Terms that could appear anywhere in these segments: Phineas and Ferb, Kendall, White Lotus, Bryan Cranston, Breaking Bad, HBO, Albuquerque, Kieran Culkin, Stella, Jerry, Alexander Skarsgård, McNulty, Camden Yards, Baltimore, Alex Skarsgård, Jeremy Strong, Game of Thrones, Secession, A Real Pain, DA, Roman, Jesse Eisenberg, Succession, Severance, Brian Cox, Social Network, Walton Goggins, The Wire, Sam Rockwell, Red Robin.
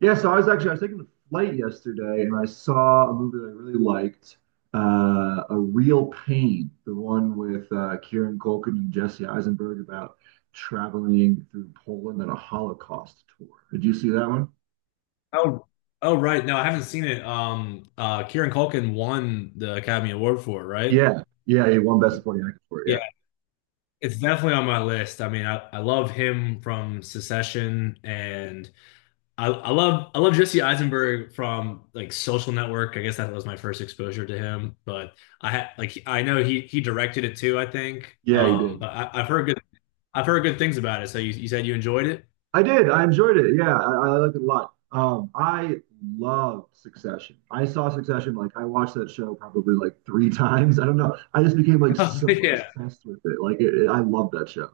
Yeah, so I was taking a flight yesterday and I saw a movie that I really liked, A Real Pain, the one with Kieran Culkin and Jesse Eisenberg about traveling through Poland on a Holocaust tour. Did you see that one? Oh, oh, right. No, I haven't seen it. Kieran Culkin won the Academy Award for it, right? Yeah, yeah, he won Best Supporting Actor for Yeah, it. it's definitely on my list. I mean, I love him from Secession, and I love I love Jesse Eisenberg from like Social Network. I guess that was my first exposure to him, but I had like I know he directed it too, I think. Yeah, yeah, he Um, did. but I've heard good I've heard good things about it. So you said you enjoyed it? I did. I enjoyed it. Yeah, I liked it a lot. I love Succession. I saw Succession like I watched that show probably like three times. I don't know. I just became like so Yeah. obsessed with it. Like I love that show.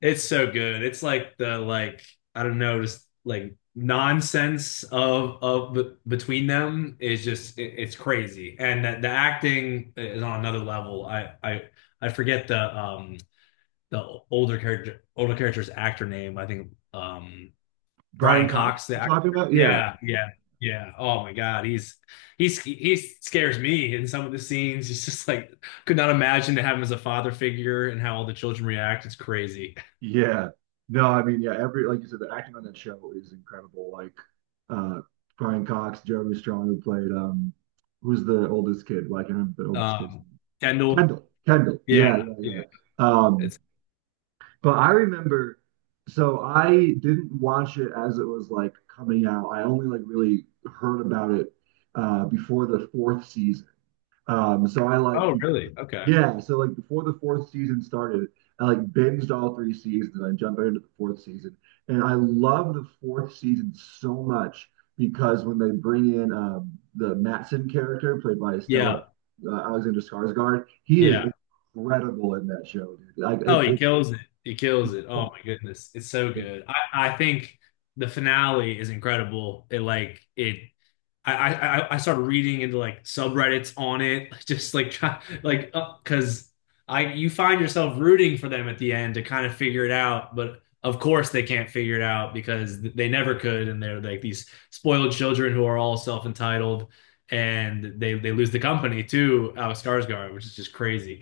It's so good. It's like the like I don't know, just like nonsense of b between them is just it's crazy. And the acting is on another level. I forget the older character's actor name. I think Brian Brian Cox, Cox you the actor. talking about? Yeah, Yeah, yeah. Yeah. Oh my God. He's he scares me in some of the scenes. He's just like could not imagine to have him as a father figure and how all the children react. It's crazy. yeah. No, I mean, yeah. Every like you said, the acting on that show is incredible. Like uh, Brian Cox, Jeremy Strong, who played who's the oldest kid? Well, I can't remember the oldest kid's Um, name. Kendall. Kendall. Kendall. Yeah, Yeah, yeah, yeah. yeah. Um, It's But I remember, so I didn't watch it as it was like coming out. I only like really heard about it before the fourth season. So I like oh before the, really? Okay. yeah, so like before the fourth season started, I like binged all three seasons, and I jumped right into the fourth season, and I love the fourth season so much because when they bring in the Matson character played by Stella Yeah, Alexander Skarsgård, he yeah. is incredible in that show, dude. Like Oh, it's he it's kills it. He kills he's it. Oh so my goodness. It's so good. I think the finale is incredible. It I, I I started reading into like subreddits on it, just like try, like because I you find yourself rooting for them at the end to kind of figure it out, but of course they can't figure it out because they never could, and they're like these spoiled children who are all self-entitled, and they lose the company too, Alex Skarsgård, which is just crazy.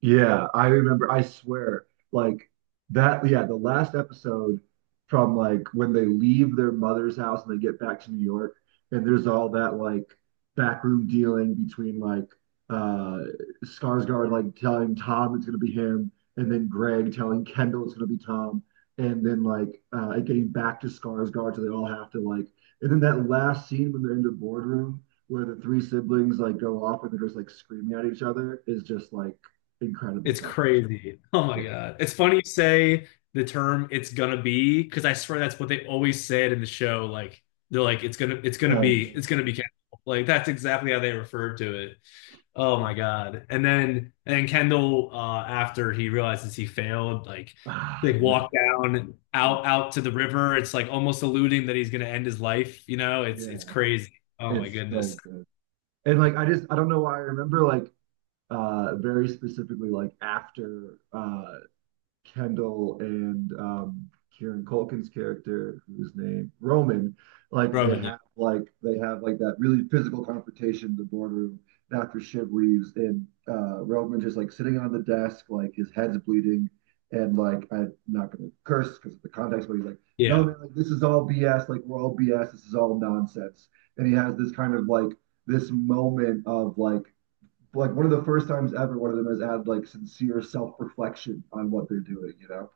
yeah, I remember. I swear, like that. Yeah, the last episode from like when they leave their mother's house and they get back to New York, and there's all that like backroom dealing between like uh Skarsgård like telling Tom it's gonna be him, and then Greg telling Kendall it's gonna be Tom, and then like it getting back to Skarsgård, so they all have to like, and then that last scene when they're in the boardroom where the three siblings like go off and they're just like screaming at each other is just like incredible It's television. crazy. Oh my Yeah. God. It's funny you say the term it's gonna be, because I swear that's what they always said in the show. Like they're like, it's gonna Oh, yeah. it's gonna be Kendall. Like that's exactly how they referred to it. Oh my Yeah. God. And then Kendall after he realizes he failed, like Ah, they man. walk down out to the river. It's like almost alluding that he's gonna end his life, you know? It's Yeah. crazy. Oh my It's goodness. so good. And like I just I don't know why I remember like very specifically like after Kendall and Kieran Culkin's character, whose name Roman, like Roman, yeah. They have like that really physical confrontation in the boardroom after Shiv leaves, and Roman just like sitting on the desk, like his head's bleeding, and like I'm not gonna curse because of the context, but he's like, no Yeah. man, like, this is all BS, like we're all BS, this is all nonsense, and he has this kind of like this moment of like one of the first times ever one of them has had like sincere self-reflection on what they're doing, you know?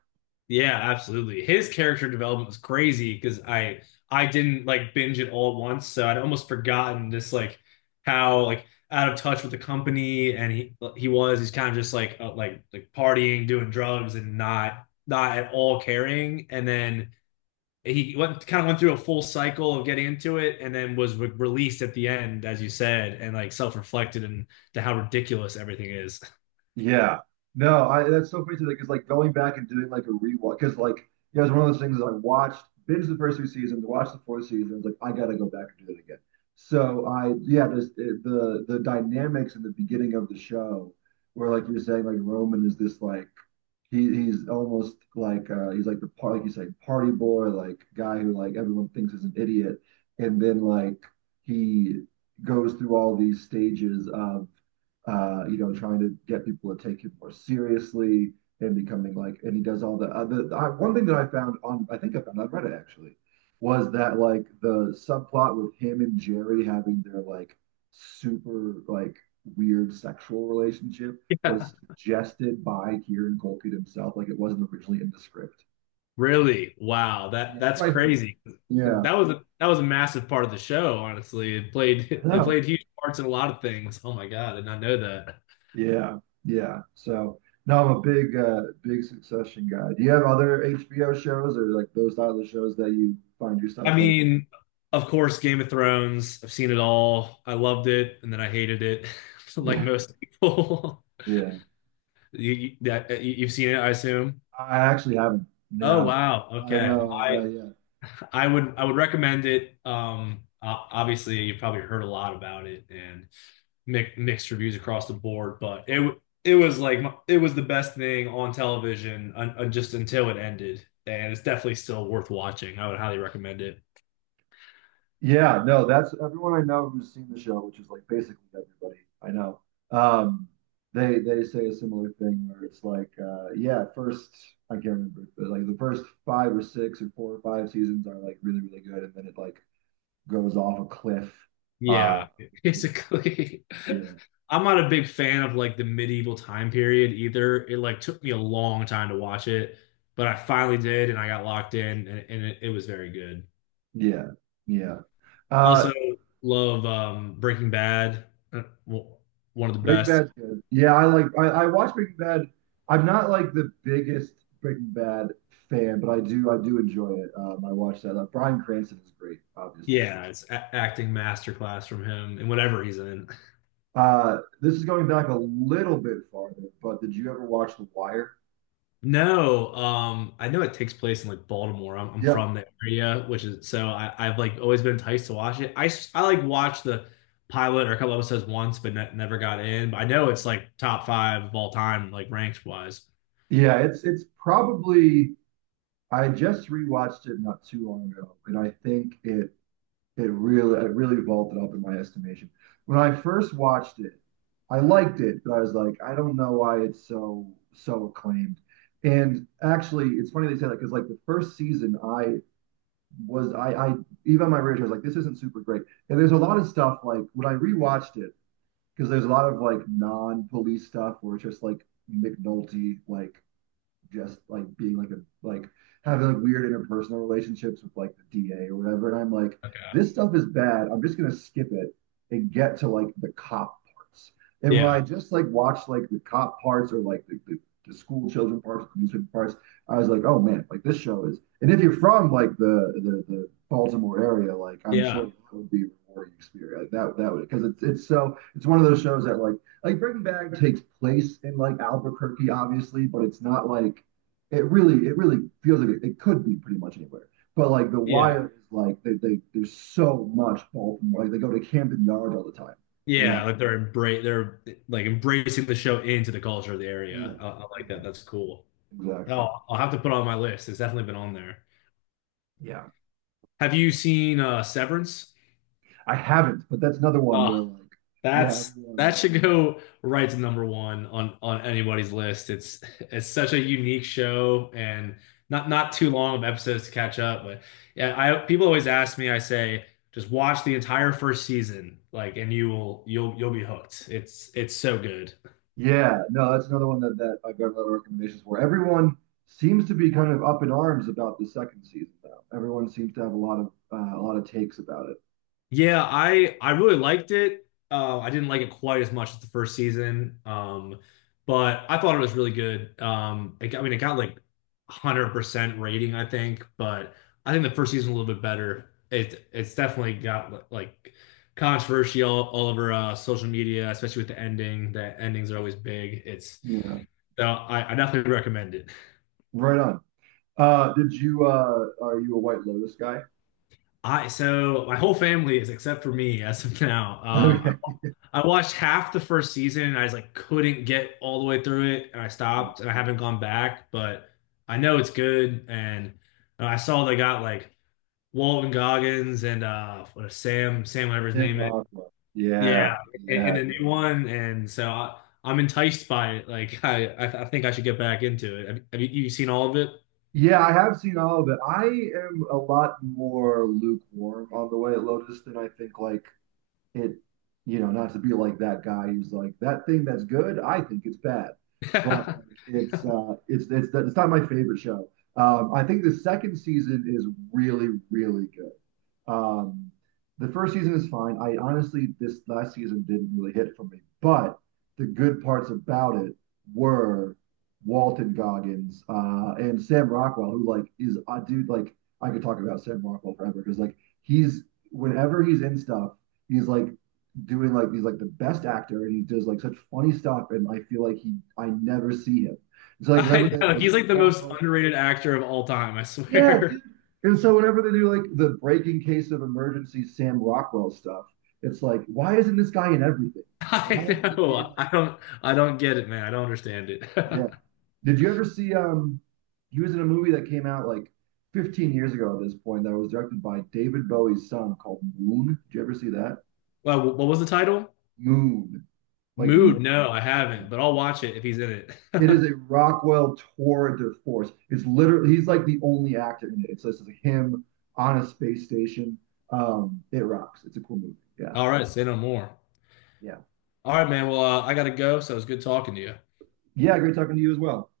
Yeah, absolutely. His character development was crazy because I didn't like binge it all at once, so I'd almost forgotten just like how like out of touch with the company and he was. He's kind of just like like partying, doing drugs, and not at all caring. And then he went kind of went through a full cycle of getting into it, and then was re released at the end, as you said, and like self-reflected and to how ridiculous everything is. Yeah. No, I that's so crazy because like going back and doing like a rewatch because like yeah, it's one of those things that I watched binge the first two seasons, watched the fourth season, I was like, I gotta go back and do it again. So I yeah, just the dynamics in the beginning of the show where like you're saying like Roman is this like he's almost like he's like the part like you say party boy like guy who like everyone thinks is an idiot and then like he goes through all these stages of you know trying to get people to take him more seriously and becoming like and he does all the other one thing that I found on I think I found on Reddit actually was that like the subplot with him and Jerry having their like super like weird sexual relationship was suggested by Kieran Culkin himself. Like it wasn't originally in the script. Really? Wow. That Yeah, that's that's what I heard. crazy. Yeah, That was a massive part of the show, honestly. It I played it know. played huge parts in a lot of things. Oh my God, I did not know that. Yeah, yeah. So no, I'm a big, big Succession guy. Do you have other HBO shows or like those type of shows that you find yourself I like? mean, of course, Game of Thrones. I've seen it all. I loved it, and then I hated it, like Yeah, most people. yeah. You've seen it, I assume. I actually haven't. Oh No, wow. I Okay. Well, know, I know. I Yeah, I would I would recommend it. Obviously, you've probably heard a lot about it, and mixed reviews across the board, but it was like it was the best thing on television just until it ended, and it's definitely still worth watching. I would highly recommend it. yeah, no, that's everyone I know who's seen the show, which is like basically everybody I know. Um, they say a similar thing where it's like, yeah, first I can't remember, but like the first five or six or four or five seasons are like really really good, and then it like goes off a cliff. Uh, Yeah, it's, basically. yeah, I'm not a big fan of like the medieval time period either. It like took me a long time to watch it, but I finally did, and I got locked in, and, and it was very good. yeah, yeah. I Uh, also love Breaking Bad, uh, w- one of the Breaking best. Bad's good. Yeah, I watch Breaking Bad. I'm not like the biggest Breaking Bad fan, but I do enjoy it. I watch that. Bryan Cranston is great, obviously. Yeah, it's acting masterclass from him in whatever he's in. This is going back a little bit farther, but did you ever watch The Wire? No, I know it takes place in like Baltimore. I'm Yep. from the area, which is so I've like always been enticed to watch it. I like watched the pilot or a couple episodes once, but ne never got in. But I know it's like top five of all time, like ranks wise. Yeah, it's probably I just rewatched it not too long ago, and I think it it really, it really vaulted up in my estimation. When I first watched it, I liked it, but I was like, I don't know why it's so so acclaimed. And actually, it's funny they say that because like the first season, I was I even on my radar I was like, this isn't super great. And there's a lot of stuff like when I rewatched it because there's a lot of like non-police stuff where it's just like McNulty like just like being like a like having like weird interpersonal relationships with like the DA or whatever. And I'm like, Okay. this stuff is bad. I'm just gonna skip it and get to like the cop parts. And when I Yeah, just like watched like the cop parts or like the school children parts, the newspaper parts, I was like, oh man, like this show is. And if you're from like the Baltimore area, like I'm sure yeah, it would be a rewarding experience. Like that would because it's one of those shows that like Breaking Bad takes place in like Albuquerque, obviously, but it's not like it really feels like it could be pretty much anywhere. But like The yeah, Wire is like they there's so much Baltimore. Like they go to Camden Yards all the time, you yeah. know? Like they're like embracing the show into the culture of the Yeah, area. I like yeah, that. That's cool. Oh, exactly. I'll have to put it on my list. It's definitely been on there. Yeah, Have you seen Severance? I haven't, but that's another one Oh, where like yeah, that's that everyone. should go right to number one on anybody's list. It's such a unique show and not too long of episodes to catch up. But yeah, I people always ask me. I say just watch the entire first season, like, and you will you'll be hooked. It's so good. Yeah, no, that's another one that that I've got a lot of recommendations for. Everyone seems to be kind of up in arms about the second season though. Everyone seems to have a lot of takes about it. Yeah, I really liked it. I didn't like it quite as much as the first season, but I thought it was really good. I mean, it got like 100% rating, I think, but I think the first season was a little bit better. It's definitely got like controversy all over social media, especially with the ending. The endings are always big. It's Yeah, so I definitely recommend it. right on. Did you are you a White Lotus guy? I so my whole family is except for me as of now. Um, Okay. I watched half the first season and I just like couldn't get all the way through it and I Yeah. stopped and I haven't gone back, but I know it's good and I saw they got like Walton Goggins and what is Sam whatever his Tim name is. Rothwell. Yeah, Yeah. Yeah, yeah, in the new yeah. one and so I'm enticed by it. Like I think I should get back into it. Have you, you seen all of it? Yeah, I have seen all of it. I am a lot more lukewarm on the White Lotus than I think like it, you know, not to be like that guy who's like that thing that's good, I think it's bad, but like, it's not my favorite show. I think the second season is really really good. The first season is fine. I honestly this last season didn't really hit for me, but the good parts about it were Walton Goggins and Sam Rockwell, who like is a dude like I could talk about Sam Rockwell forever because like he's whenever he's in stuff he's like doing like he's like the best actor and he does like such funny stuff and I feel like he I never see him. It's like whenever I they know like he's like the crack most open, underrated actor of all time, I yeah, swear. dude. And so whenever they do like the breaking case of emergency Sam Rockwell stuff, it's like why isn't this guy in everything? Why I is he being know. like I don't get it, man. I don't understand it. yeah? Did you ever see um? He was in a movie that came out like 15 years ago at this point that was directed by David Bowie's son called Moon. Did you ever see that? Well, what was the title? Moon, like the Mood. moon. No, I Yeah. haven't, but I'll watch it if he's in it. It is a Rockwell tour de force. It's literally he's like the only actor in it. It's just him on a space station. It rocks. It's a cool movie. Yeah, All right, say no more. yeah, All right, man. Well, I gotta go, so it's good talking to you. yeah. Great talking to you as well.